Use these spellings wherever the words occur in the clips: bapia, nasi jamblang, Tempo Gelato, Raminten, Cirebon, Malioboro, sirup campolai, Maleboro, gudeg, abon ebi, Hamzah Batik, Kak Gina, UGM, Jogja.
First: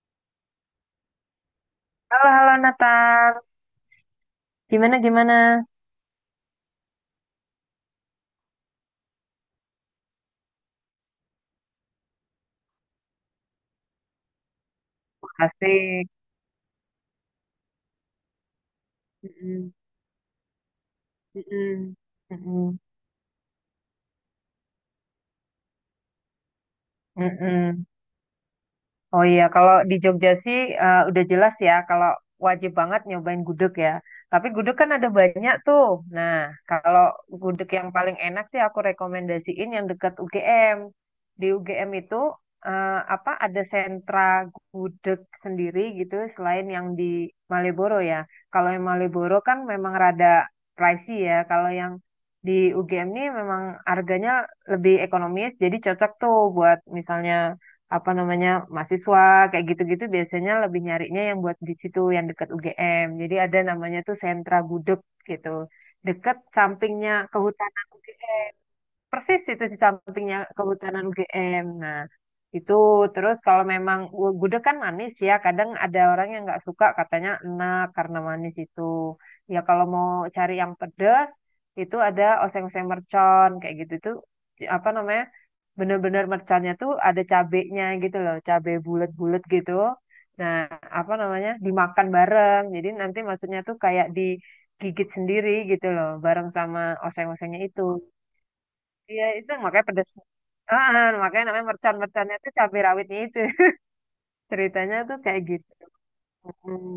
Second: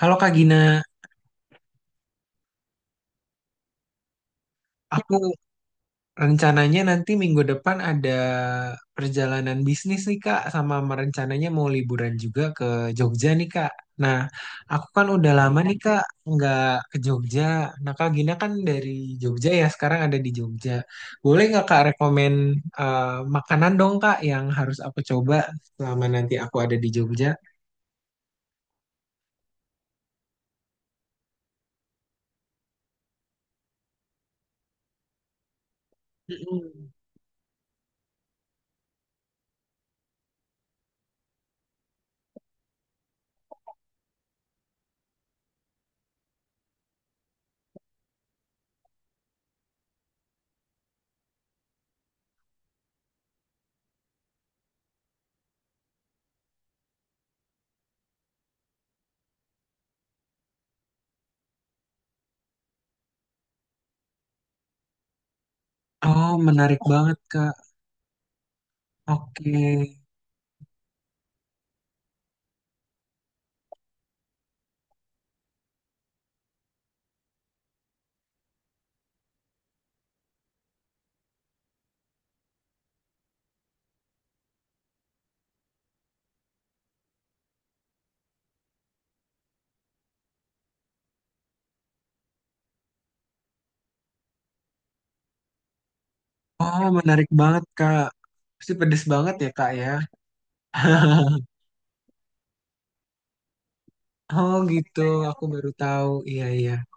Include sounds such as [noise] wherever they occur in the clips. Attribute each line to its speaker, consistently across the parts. Speaker 1: Halo Kak Gina, ya.
Speaker 2: Halo, halo Nathan. Gimana,
Speaker 1: Aku
Speaker 2: gimana?
Speaker 1: rencananya nanti minggu depan ada perjalanan bisnis nih Kak, sama merencananya mau liburan juga ke Jogja nih Kak. Nah, aku kan udah lama nih Kak
Speaker 2: Asik.
Speaker 1: nggak ke Jogja. Nah, Kak Gina kan dari Jogja ya,
Speaker 2: Mm-mm,
Speaker 1: sekarang ada di Jogja. Boleh nggak Kak
Speaker 2: mm-mm,
Speaker 1: rekomen
Speaker 2: mm-mm,
Speaker 1: eh, makanan dong Kak yang harus aku coba selama nanti aku ada di Jogja?
Speaker 2: mm-mm. Oh iya, kalau di Jogja sih udah jelas ya, kalau wajib banget nyobain gudeg ya. Tapi gudeg kan ada banyak tuh. Nah,
Speaker 1: Mm-mm.
Speaker 2: kalau gudeg yang paling enak sih aku rekomendasiin yang dekat UGM. Di UGM itu eh, apa ada sentra gudeg sendiri gitu selain yang di Maleboro ya. Kalau yang Maleboro kan memang rada pricey ya. Kalau yang di UGM ini memang harganya lebih ekonomis, jadi cocok tuh buat misalnya apa namanya mahasiswa kayak gitu-gitu biasanya lebih nyarinya yang buat di situ yang dekat UGM. Jadi ada namanya tuh sentra gudeg gitu.
Speaker 1: Oh,
Speaker 2: Dekat
Speaker 1: menarik
Speaker 2: sampingnya
Speaker 1: banget Kak.
Speaker 2: Kehutanan UGM persis itu di
Speaker 1: Oke.
Speaker 2: sampingnya Kehutanan UGM. Nah, itu terus kalau memang gudeg kan manis ya, kadang ada orang yang nggak suka katanya enak karena manis itu. Ya kalau mau cari yang pedas itu ada oseng-oseng mercon kayak gitu itu apa namanya? Bener-bener merconnya tuh ada cabenya gitu loh, cabe bulat-bulat gitu. Nah, apa namanya? Dimakan bareng. Jadi nanti maksudnya tuh kayak digigit sendiri gitu loh, bareng sama
Speaker 1: Oh, menarik
Speaker 2: oseng-osengnya
Speaker 1: banget,
Speaker 2: itu.
Speaker 1: Kak. Pasti pedes
Speaker 2: Iya
Speaker 1: banget ya,
Speaker 2: itu
Speaker 1: Kak,
Speaker 2: makanya
Speaker 1: ya.
Speaker 2: pedes. Ah, makanya
Speaker 1: [laughs]
Speaker 2: namanya mercon-merconnya tuh cabai rawitnya itu. [laughs]
Speaker 1: Oh,
Speaker 2: Ceritanya
Speaker 1: gitu.
Speaker 2: tuh kayak
Speaker 1: Aku
Speaker 2: gitu.
Speaker 1: baru tahu. Iya, iya.
Speaker 2: Hmm.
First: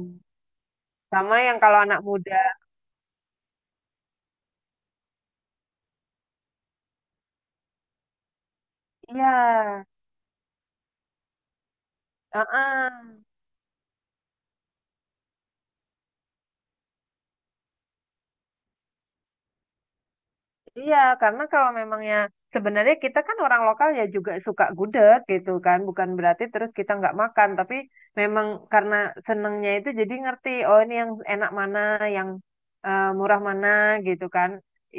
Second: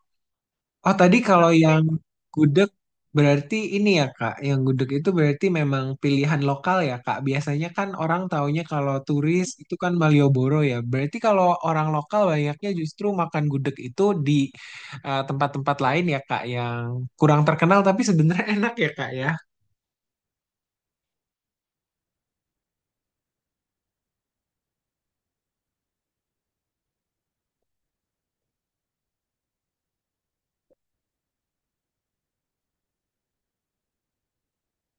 Speaker 1: Oh, tadi
Speaker 2: Sama
Speaker 1: kalau
Speaker 2: yang kalau
Speaker 1: yang
Speaker 2: anak muda.
Speaker 1: gudeg berarti ini ya, Kak. Yang gudeg itu berarti memang pilihan lokal ya, Kak. Biasanya kan orang taunya kalau turis itu
Speaker 2: Iya.
Speaker 1: kan Malioboro ya. Berarti kalau orang lokal banyaknya
Speaker 2: Heeh.
Speaker 1: justru makan gudeg itu di tempat-tempat lain ya, Kak, yang kurang terkenal tapi sebenarnya [laughs] enak ya, Kak, ya.
Speaker 2: Iya, karena kalau memangnya sebenarnya kita kan orang lokal ya juga suka gudeg gitu kan, bukan berarti terus kita nggak makan, tapi memang karena senengnya itu jadi ngerti, oh ini yang enak mana, yang murah mana gitu kan,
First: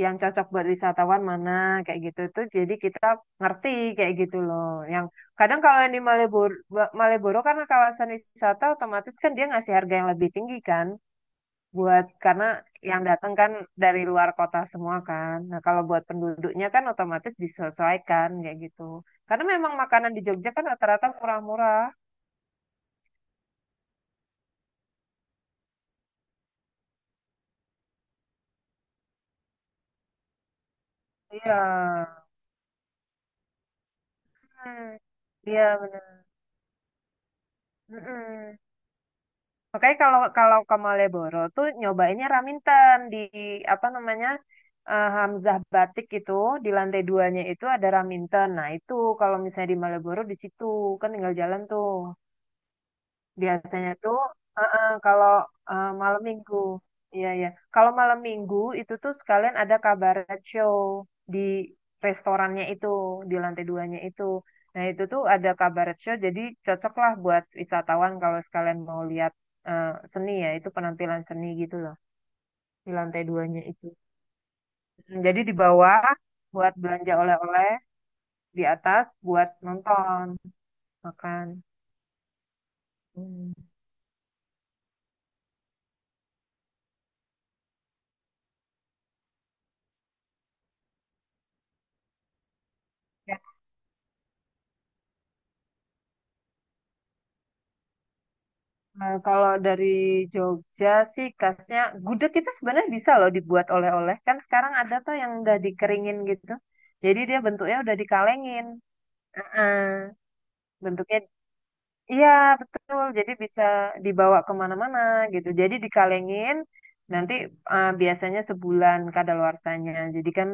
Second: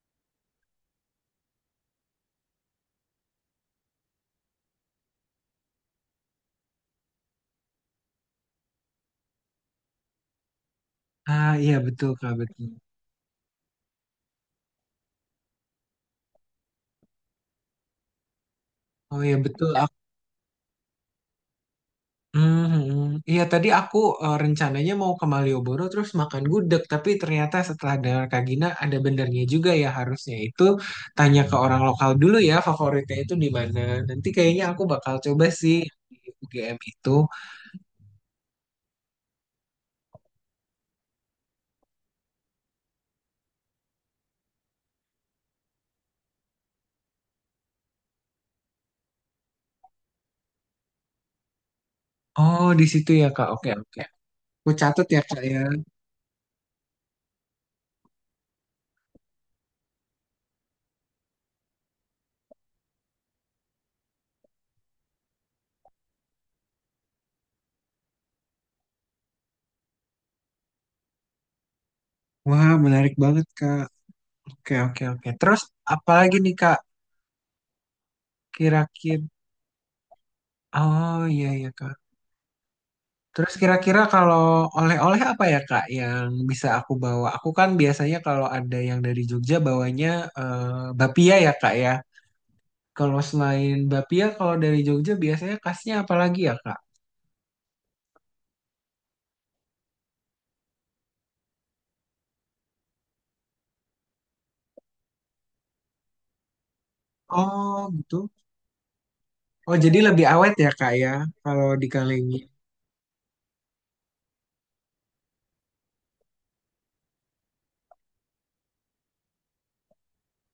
Speaker 2: yang cocok buat wisatawan mana kayak gitu tuh, jadi kita ngerti kayak gitu loh. Yang kadang kalau yang di Maleboro, Maleboro karena kawasan wisata otomatis kan dia ngasih harga yang lebih tinggi kan
Speaker 1: Ah, iya
Speaker 2: buat
Speaker 1: betul, Kak,
Speaker 2: karena
Speaker 1: betul.
Speaker 2: yang datang kan dari luar kota semua kan. Nah, kalau buat penduduknya kan otomatis disesuaikan kayak gitu.
Speaker 1: Oh iya
Speaker 2: Karena
Speaker 1: betul.
Speaker 2: memang makanan di Jogja kan rata-rata murah-murah.
Speaker 1: Mhm. Iya tadi aku rencananya mau ke Malioboro terus makan gudeg tapi ternyata setelah dengar Kak Gina ada benernya juga ya harusnya itu tanya ke
Speaker 2: Iya.
Speaker 1: orang lokal dulu ya favoritnya itu di mana. Nanti kayaknya aku
Speaker 2: Hmm.
Speaker 1: bakal coba
Speaker 2: Iya,
Speaker 1: sih
Speaker 2: bener.
Speaker 1: di UGM itu.
Speaker 2: Mm-mm. Makanya kalau kalau ke Malioboro tuh nyobainnya Raminten di apa namanya Hamzah Batik itu di lantai duanya itu ada Raminten. Nah itu kalau misalnya di Malioboro di situ kan tinggal jalan tuh.
Speaker 1: Oh di situ ya Kak. Oke
Speaker 2: Biasanya
Speaker 1: oke.
Speaker 2: tuh
Speaker 1: Aku catat ya
Speaker 2: kalau
Speaker 1: Kak ya.
Speaker 2: malam minggu, iya iya. Kalau malam minggu itu tuh sekalian ada kabaret show di restorannya itu, di lantai duanya itu. Nah itu tuh ada kabaret show, jadi cocok lah buat wisatawan kalau sekalian mau lihat eh, seni ya, itu penampilan seni gitu loh
Speaker 1: Wah
Speaker 2: di
Speaker 1: menarik
Speaker 2: lantai
Speaker 1: banget
Speaker 2: duanya
Speaker 1: Kak.
Speaker 2: itu.
Speaker 1: Oke oke oke.
Speaker 2: Jadi di
Speaker 1: Terus
Speaker 2: bawah
Speaker 1: apalagi nih
Speaker 2: buat
Speaker 1: Kak
Speaker 2: belanja oleh-oleh, di atas
Speaker 1: kira-kira.
Speaker 2: buat nonton,
Speaker 1: Oh
Speaker 2: makan.
Speaker 1: iya ya Kak.
Speaker 2: Hmm.
Speaker 1: Terus kira-kira kalau oleh-oleh apa ya Kak yang bisa aku bawa? Aku kan biasanya kalau ada yang dari Jogja bawanya bapia ya Kak ya. Kalau selain bapia, kalau dari Jogja biasanya khasnya apa lagi ya Kak?
Speaker 2: Nah, kalau dari Jogja sih khasnya gudeg itu sebenarnya bisa loh dibuat oleh-oleh kan sekarang ada tuh yang udah dikeringin gitu jadi dia bentuknya
Speaker 1: Oh
Speaker 2: udah
Speaker 1: gitu.
Speaker 2: dikalengin.
Speaker 1: Oh jadi
Speaker 2: Heeh.
Speaker 1: lebih awet ya Kak ya
Speaker 2: Bentuknya
Speaker 1: kalau di
Speaker 2: iya
Speaker 1: Kalengi.
Speaker 2: betul jadi bisa dibawa kemana-mana gitu jadi dikalengin nanti biasanya sebulan kadaluarsanya jadi kan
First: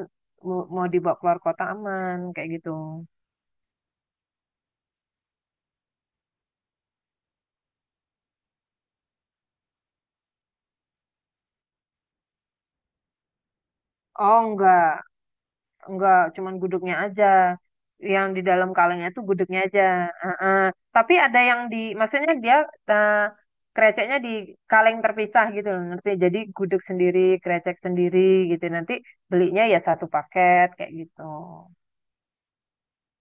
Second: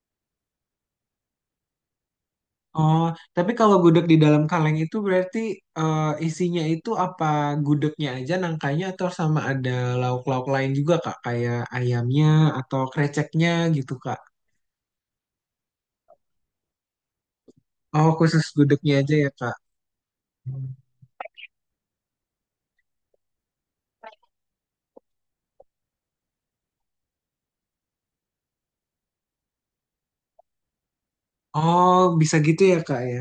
Speaker 2: mau mau dibawa keluar kota aman kayak gitu.
Speaker 1: Oh tapi kalau gudeg di dalam kaleng itu berarti isinya itu apa gudegnya aja nangkanya atau sama ada lauk-lauk lain juga Kak? Kayak ayamnya atau kreceknya gitu Kak?
Speaker 2: Oh enggak. Enggak, cuman gudegnya aja.
Speaker 1: Oh,
Speaker 2: Yang di
Speaker 1: khusus
Speaker 2: dalam
Speaker 1: gudegnya
Speaker 2: kalengnya
Speaker 1: aja
Speaker 2: itu
Speaker 1: ya, Kak.
Speaker 2: gudegnya aja. Heeh. Tapi ada yang di, maksudnya dia eh, kreceknya di kaleng terpisah gitu loh, ngerti? Jadi gudeg sendiri, krecek sendiri gitu. Nanti belinya ya satu paket kayak gitu.
Speaker 1: Oh, bisa gitu ya, Kak ya.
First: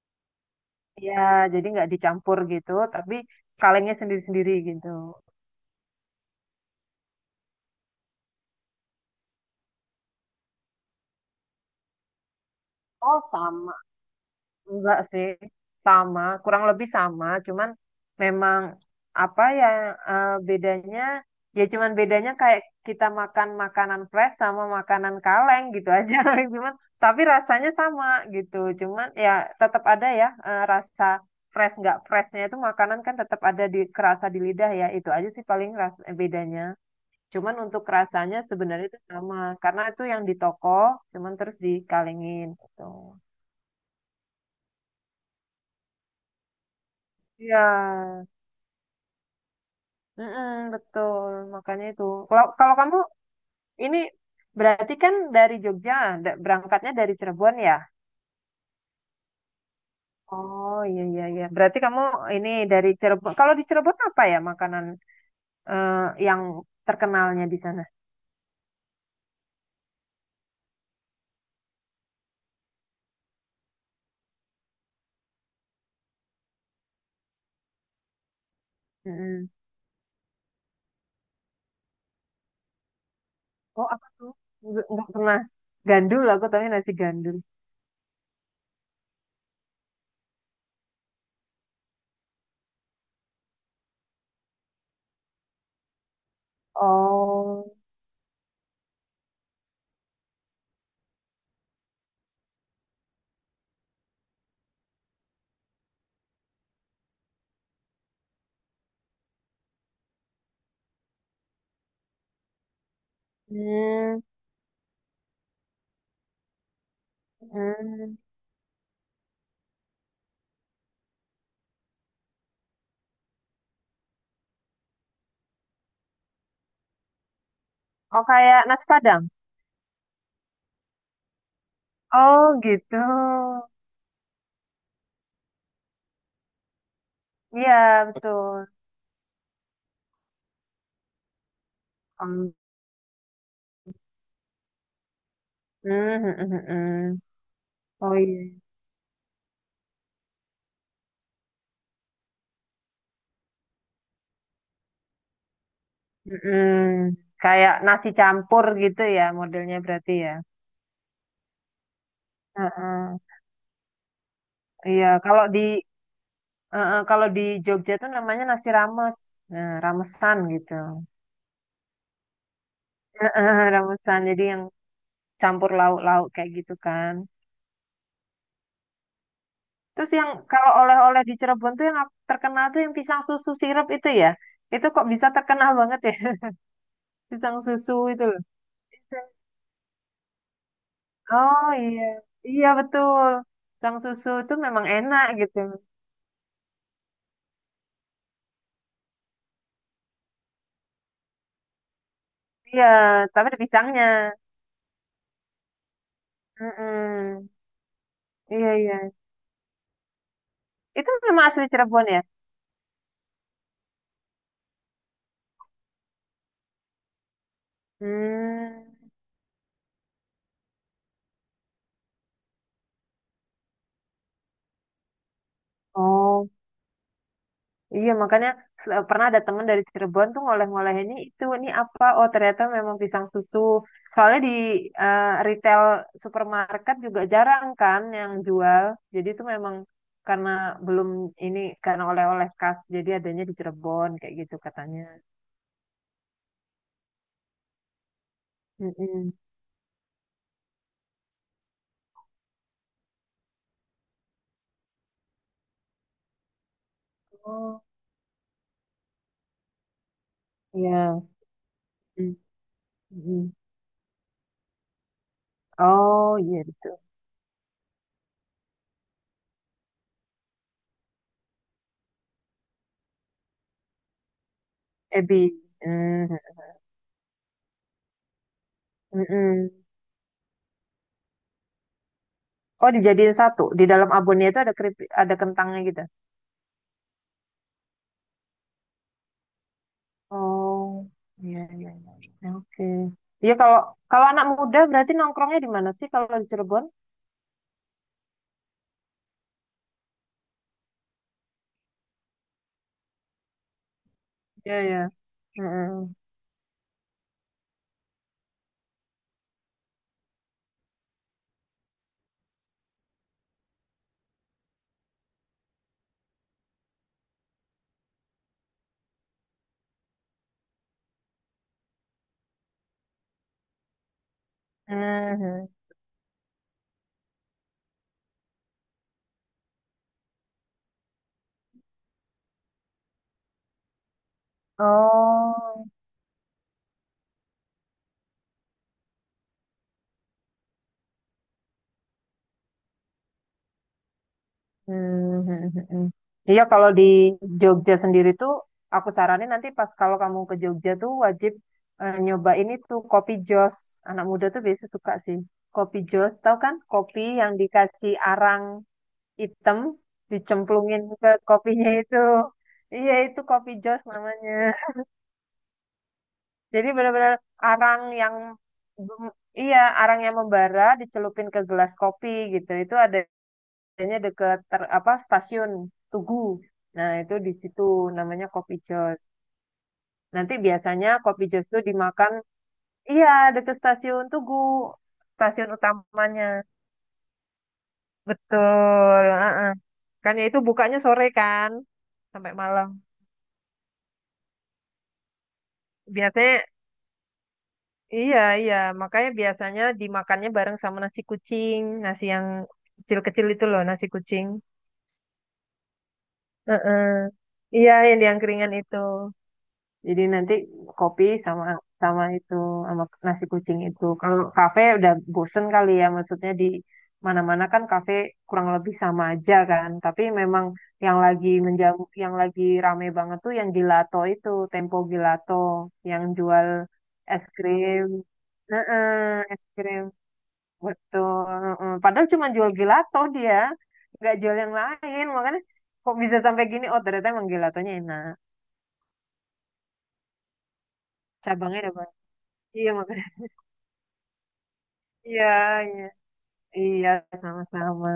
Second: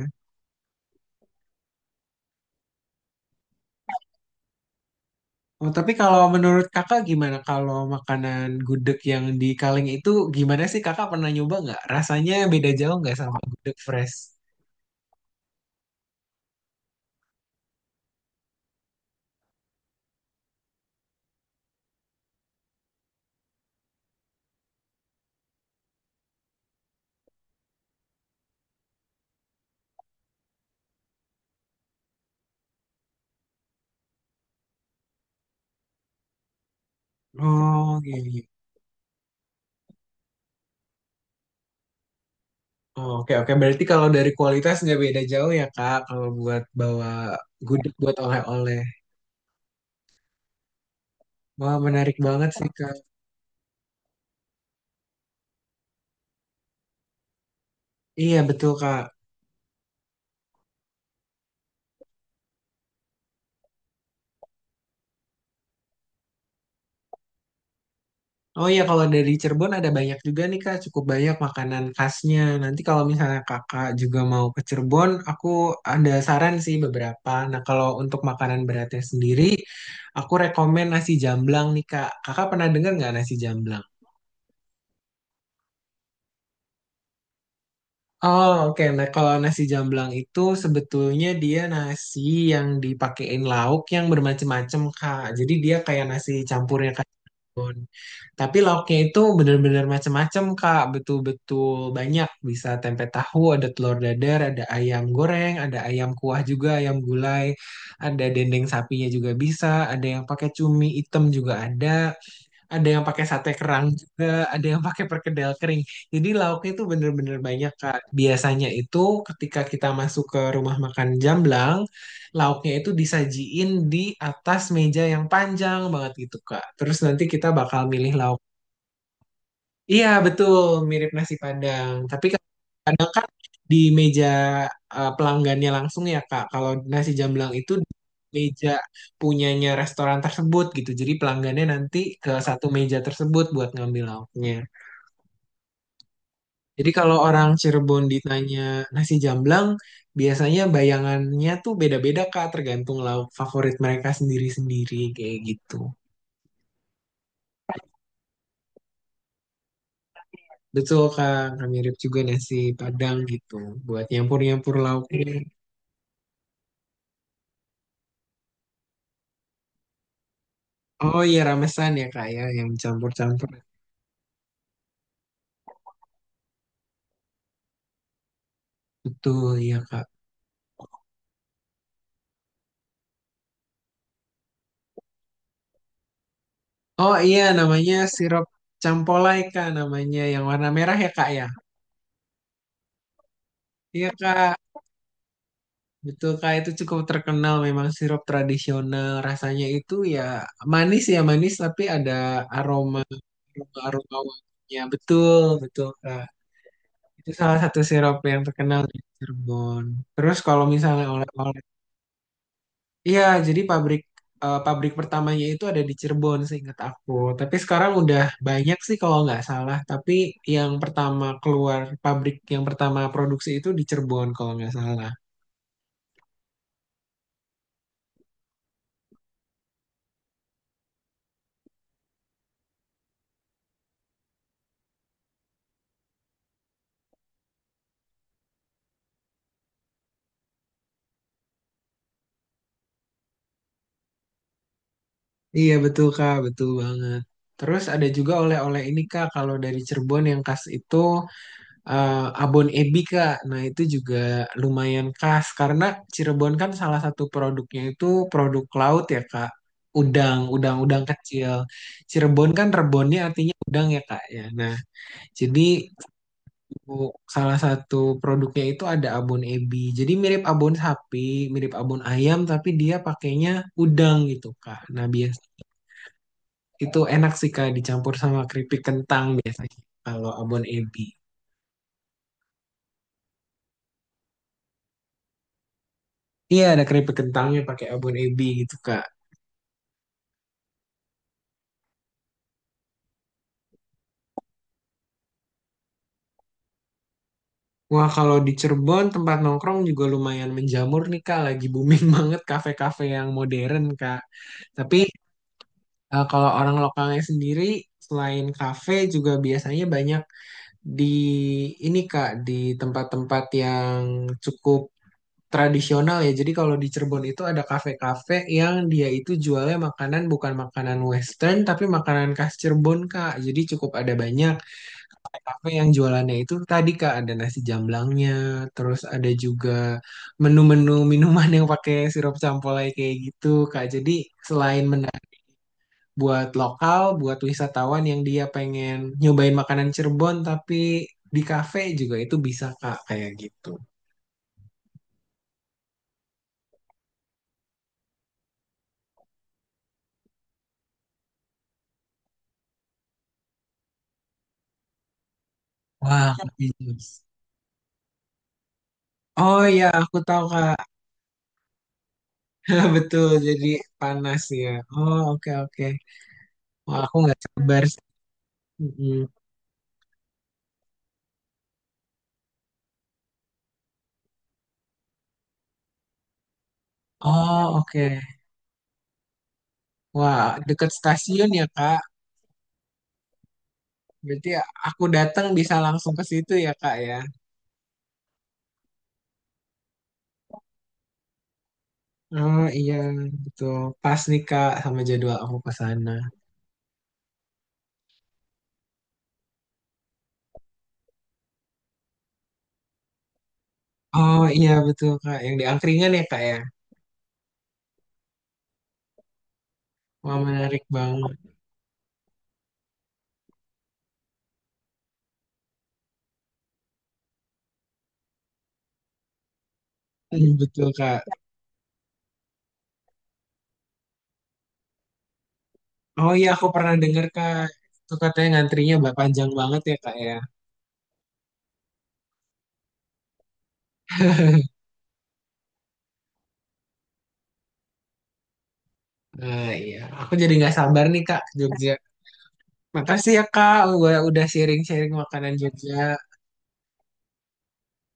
Speaker 2: Ya, jadi nggak dicampur gitu, tapi kalengnya sendiri-sendiri gitu.
Speaker 1: Oh, tapi kalau menurut Kakak gimana kalau makanan gudeg yang di kaleng itu gimana sih Kakak pernah nyoba nggak? Rasanya beda jauh nggak
Speaker 2: Oh,
Speaker 1: sama
Speaker 2: sama.
Speaker 1: gudeg fresh?
Speaker 2: Enggak sih, sama, kurang lebih sama, cuman memang apa yang bedanya, ya cuman bedanya kayak kita makan makanan fresh sama makanan kaleng gitu aja, [laughs] cuman tapi rasanya sama gitu, cuman ya tetap ada ya rasa fresh nggak freshnya itu makanan kan tetap ada di kerasa di lidah ya, itu aja sih paling bedanya. Cuman untuk
Speaker 1: Oh, iya,
Speaker 2: rasanya
Speaker 1: iya.
Speaker 2: sebenarnya itu sama, karena itu yang di toko, cuman terus dikalengin
Speaker 1: Oh,
Speaker 2: gitu.
Speaker 1: oke, oke. Berarti kalau dari kualitas nggak beda jauh ya, Kak, kalau buat bawa
Speaker 2: Iya,
Speaker 1: gudeg buat oleh-oleh.
Speaker 2: mm-mm, betul,
Speaker 1: Wah,
Speaker 2: makanya itu.
Speaker 1: menarik
Speaker 2: Kalau
Speaker 1: banget sih,
Speaker 2: kalau
Speaker 1: Kak.
Speaker 2: kamu ini berarti kan dari Jogja, berangkatnya dari Cirebon ya?
Speaker 1: Iya, betul, Kak.
Speaker 2: Oh iya iya iya. Berarti kamu ini dari Cirebon. Kalau di Cirebon apa ya makanan eh, yang terkenalnya di sana?
Speaker 1: Oh iya, kalau dari Cirebon ada banyak juga nih Kak, cukup banyak makanan khasnya. Nanti kalau misalnya Kakak juga mau ke Cirebon, aku ada saran sih beberapa. Nah, kalau untuk makanan beratnya sendiri,
Speaker 2: Mm-mm.
Speaker 1: aku rekomen nasi jamblang nih Kak. Kakak pernah dengar nggak nasi jamblang?
Speaker 2: Oh apa tuh? Nggak pernah. Gandul aku tapi nasi gandul.
Speaker 1: Oh oke, nah kalau nasi jamblang itu sebetulnya dia nasi yang dipakein lauk yang bermacam-macam Kak. Jadi dia kayak nasi campurnya Kak.
Speaker 2: Oh.
Speaker 1: Tapi lauknya itu bener-bener macem-macem, Kak. Betul-betul banyak. Bisa tempe tahu, ada telur dadar, ada ayam goreng, ada ayam kuah juga, ayam gulai, ada dendeng sapinya juga bisa, ada yang pakai cumi hitam juga ada yang pakai sate kerang
Speaker 2: Hmm.
Speaker 1: juga, ada yang pakai perkedel kering. Jadi lauknya itu bener-bener banyak, Kak.
Speaker 2: Hmm.
Speaker 1: Biasanya itu ketika kita masuk ke rumah makan Jamblang, lauknya itu disajiin di atas meja yang panjang banget gitu, Kak. Terus nanti kita bakal milih
Speaker 2: Oh
Speaker 1: lauk.
Speaker 2: kayak nasi Padang.
Speaker 1: Iya betul, mirip nasi Padang. Tapi kan
Speaker 2: Oh gitu.
Speaker 1: kadang di meja pelanggannya langsung ya Kak. Kalau nasi jamblang itu
Speaker 2: Iya
Speaker 1: di
Speaker 2: betul.
Speaker 1: meja punyanya restoran tersebut gitu. Jadi pelanggannya nanti ke
Speaker 2: Hmm.
Speaker 1: satu meja tersebut buat ngambil lauknya.
Speaker 2: Hmm, hmm, hmm,
Speaker 1: Jadi kalau
Speaker 2: hmm.
Speaker 1: orang Cirebon
Speaker 2: Oh iya. Iya.
Speaker 1: ditanya nasi jamblang, biasanya bayangannya tuh beda-beda Kak, tergantung lauk favorit mereka sendiri-sendiri kayak gitu.
Speaker 2: Mm-mm. Kayak nasi campur gitu ya modelnya berarti ya.
Speaker 1: Betul Kak, mirip juga nasi
Speaker 2: Heeh.
Speaker 1: Padang gitu buat nyampur-nyampur
Speaker 2: Iya,
Speaker 1: lauknya.
Speaker 2: kalau di heeh, kalau di Jogja tuh namanya nasi rames. Nah, ramesan gitu.
Speaker 1: Oh iya ramesan ya kak ya yang campur-campur
Speaker 2: Heeh, ramesan. Jadi yang campur lauk-lauk kayak gitu kan.
Speaker 1: betul ya kak.
Speaker 2: Terus yang kalau oleh-oleh di Cirebon tuh yang terkenal tuh yang pisang susu sirup itu ya. Itu kok bisa terkenal banget ya? [laughs]
Speaker 1: Oh iya
Speaker 2: Pisang
Speaker 1: namanya
Speaker 2: susu itu loh.
Speaker 1: sirup campolai kak namanya yang warna merah ya kak ya.
Speaker 2: Oh iya. Iya betul. Pisang
Speaker 1: Iya
Speaker 2: susu
Speaker 1: kak
Speaker 2: tuh memang enak gitu.
Speaker 1: betul kak itu cukup terkenal memang sirup tradisional rasanya itu ya manis tapi ada
Speaker 2: Iya,
Speaker 1: aroma
Speaker 2: tapi ada pisangnya.
Speaker 1: aroma wanginya betul betul kak. Itu
Speaker 2: Mm-mm.
Speaker 1: salah satu sirup yang
Speaker 2: Iya,
Speaker 1: terkenal di
Speaker 2: iya.
Speaker 1: Cirebon. Terus kalau misalnya
Speaker 2: Itu memang
Speaker 1: oleh-oleh.
Speaker 2: asli Cirebon ya?
Speaker 1: Iya, jadi pabrik pabrik pertamanya itu ada di Cirebon seingat aku. Tapi sekarang udah banyak
Speaker 2: Hmm.
Speaker 1: sih kalau nggak salah. Tapi yang pertama keluar pabrik yang pertama produksi itu di Cirebon kalau nggak salah.
Speaker 2: Oh, iya makanya pernah ada temen dari Cirebon tuh ngoleh-ngoleh ini itu ini apa? Oh, ternyata memang pisang susu. Soalnya di retail supermarket juga jarang kan yang jual. Jadi itu memang karena belum ini karena oleh-oleh khas jadi adanya di Cirebon kayak gitu katanya.
Speaker 1: Iya betul Kak, betul banget. Terus ada juga oleh-oleh ini Kak,
Speaker 2: Mm-mm.
Speaker 1: kalau dari Cirebon yang khas itu eh, abon ebi Kak. Nah, itu juga lumayan khas karena Cirebon kan salah satu
Speaker 2: Oh,
Speaker 1: produknya itu produk laut ya, Kak. Udang, udang-udang
Speaker 2: iya.
Speaker 1: kecil. Cirebon kan rebonnya
Speaker 2: Mm-mm.
Speaker 1: artinya udang ya, Kak ya. Nah, jadi
Speaker 2: Oh, iya gitu.
Speaker 1: salah satu produknya itu ada abon ebi. Jadi mirip abon sapi, mirip abon ayam tapi dia pakainya udang gitu, Kak. Nah, biasa
Speaker 2: Ebi. Mm.
Speaker 1: itu enak sih, Kak, dicampur sama keripik kentang
Speaker 2: Mm-mm.
Speaker 1: biasanya kalau abon ebi.
Speaker 2: Oh, dijadiin satu. Di dalam abonnya itu ada ada kentangnya gitu.
Speaker 1: Iya, ada keripik kentangnya pakai abon ebi gitu, Kak.
Speaker 2: Oh, iya iya iya. Iya. Oke. Iya kalau kalau anak muda berarti nongkrongnya di mana sih kalau di Cirebon?
Speaker 1: Wah, kalau di Cirebon tempat nongkrong juga lumayan menjamur nih, Kak. Lagi booming [laughs] banget kafe-kafe yang modern, Kak.
Speaker 2: Iya
Speaker 1: Tapi
Speaker 2: iya. Heeh.
Speaker 1: kalau orang lokalnya sendiri, selain kafe juga biasanya banyak di ini, Kak, di tempat-tempat yang cukup tradisional ya. Jadi kalau di Cirebon itu ada kafe-kafe yang dia itu jualnya makanan bukan makanan Western, tapi makanan khas Cirebon, Kak. Jadi cukup ada banyak.
Speaker 2: Mhm.
Speaker 1: Kafe yang jualannya itu tadi Kak ada nasi jamblangnya, terus ada juga menu-menu minuman yang pakai sirup campolai kayak gitu Kak. Jadi selain menarik
Speaker 2: Oh.
Speaker 1: buat lokal, buat wisatawan yang dia pengen nyobain makanan Cirebon tapi di kafe juga itu bisa Kak kayak gitu.
Speaker 2: Mhm. Iya kalau di Jogja sendiri tuh aku saranin nanti pas kalau kamu ke Jogja tuh wajib nyobain itu kopi jos. Anak muda tuh biasa suka sih. Kopi jos,
Speaker 1: Wah, Kak.
Speaker 2: tahu kan? Kopi yang dikasih arang.
Speaker 1: Oh
Speaker 2: Hitam
Speaker 1: iya, aku tahu Kak.
Speaker 2: dicemplungin ke kopinya itu.
Speaker 1: [laughs]
Speaker 2: Iya,
Speaker 1: Betul,
Speaker 2: itu
Speaker 1: jadi
Speaker 2: kopi Jos
Speaker 1: panas
Speaker 2: namanya.
Speaker 1: ya. Oh, oke oke.
Speaker 2: Jadi
Speaker 1: Wah, aku
Speaker 2: benar-benar
Speaker 1: nggak sabar
Speaker 2: arang
Speaker 1: sih.
Speaker 2: yang
Speaker 1: Mm-mm.
Speaker 2: bem- iya, arang yang membara dicelupin ke gelas kopi gitu. Itu adanya deket apa stasiun Tugu. Nah, itu di
Speaker 1: Oh,
Speaker 2: situ
Speaker 1: oke.
Speaker 2: namanya kopi Jos.
Speaker 1: Wah,
Speaker 2: Nanti
Speaker 1: dekat
Speaker 2: biasanya kopi
Speaker 1: stasiun ya,
Speaker 2: Jos itu
Speaker 1: Kak.
Speaker 2: dimakan, iya, deket stasiun
Speaker 1: Berarti
Speaker 2: Tugu,
Speaker 1: ya aku datang
Speaker 2: stasiun
Speaker 1: bisa langsung ke
Speaker 2: utamanya.
Speaker 1: situ ya kak ya.
Speaker 2: Betul, heeh. Kan ya itu bukanya sore kan sampai
Speaker 1: Oh
Speaker 2: malam.
Speaker 1: iya betul. Pas nih kak sama jadwal aku ke sana.
Speaker 2: Biasanya. Iya, iya. Makanya biasanya dimakannya bareng sama nasi kucing, nasi yang kecil-kecil itu loh, nasi
Speaker 1: Oh
Speaker 2: kucing.
Speaker 1: iya betul kak. Yang di angkringan ya kak ya.
Speaker 2: Heeh. Iya, yang itu. Jadi
Speaker 1: Wah
Speaker 2: nanti
Speaker 1: menarik
Speaker 2: kopi
Speaker 1: banget.
Speaker 2: sama sama itu sama nasi kucing itu. Kalau kafe udah bosen kali ya, maksudnya di mana-mana kan kafe kurang lebih sama aja kan. Tapi
Speaker 1: Hmm,
Speaker 2: memang
Speaker 1: betul
Speaker 2: yang
Speaker 1: kak.
Speaker 2: lagi menjamu, yang lagi rame banget tuh yang gelato itu, Tempo Gelato, yang
Speaker 1: Oh iya aku
Speaker 2: jual
Speaker 1: pernah dengar
Speaker 2: es
Speaker 1: kak.
Speaker 2: krim.
Speaker 1: Itu katanya ngantrinya
Speaker 2: Heeh,
Speaker 1: panjang
Speaker 2: es
Speaker 1: banget ya
Speaker 2: krim.
Speaker 1: kak ya.
Speaker 2: Betul. Mm. Padahal cuma jual gelato dia, nggak jual
Speaker 1: [laughs]
Speaker 2: yang lain. Makanya kok bisa sampai gini? Oh ternyata emang gelatonya enak.
Speaker 1: Nah iya. Aku jadi nggak sabar nih kak ke
Speaker 2: Cabangnya ada
Speaker 1: Jogja.
Speaker 2: banyak. Iya makanya.
Speaker 1: Makasih ya kak. Gua udah sharing-sharing
Speaker 2: Iya,
Speaker 1: makanan Jogja.
Speaker 2: iya. Iya, sama-sama.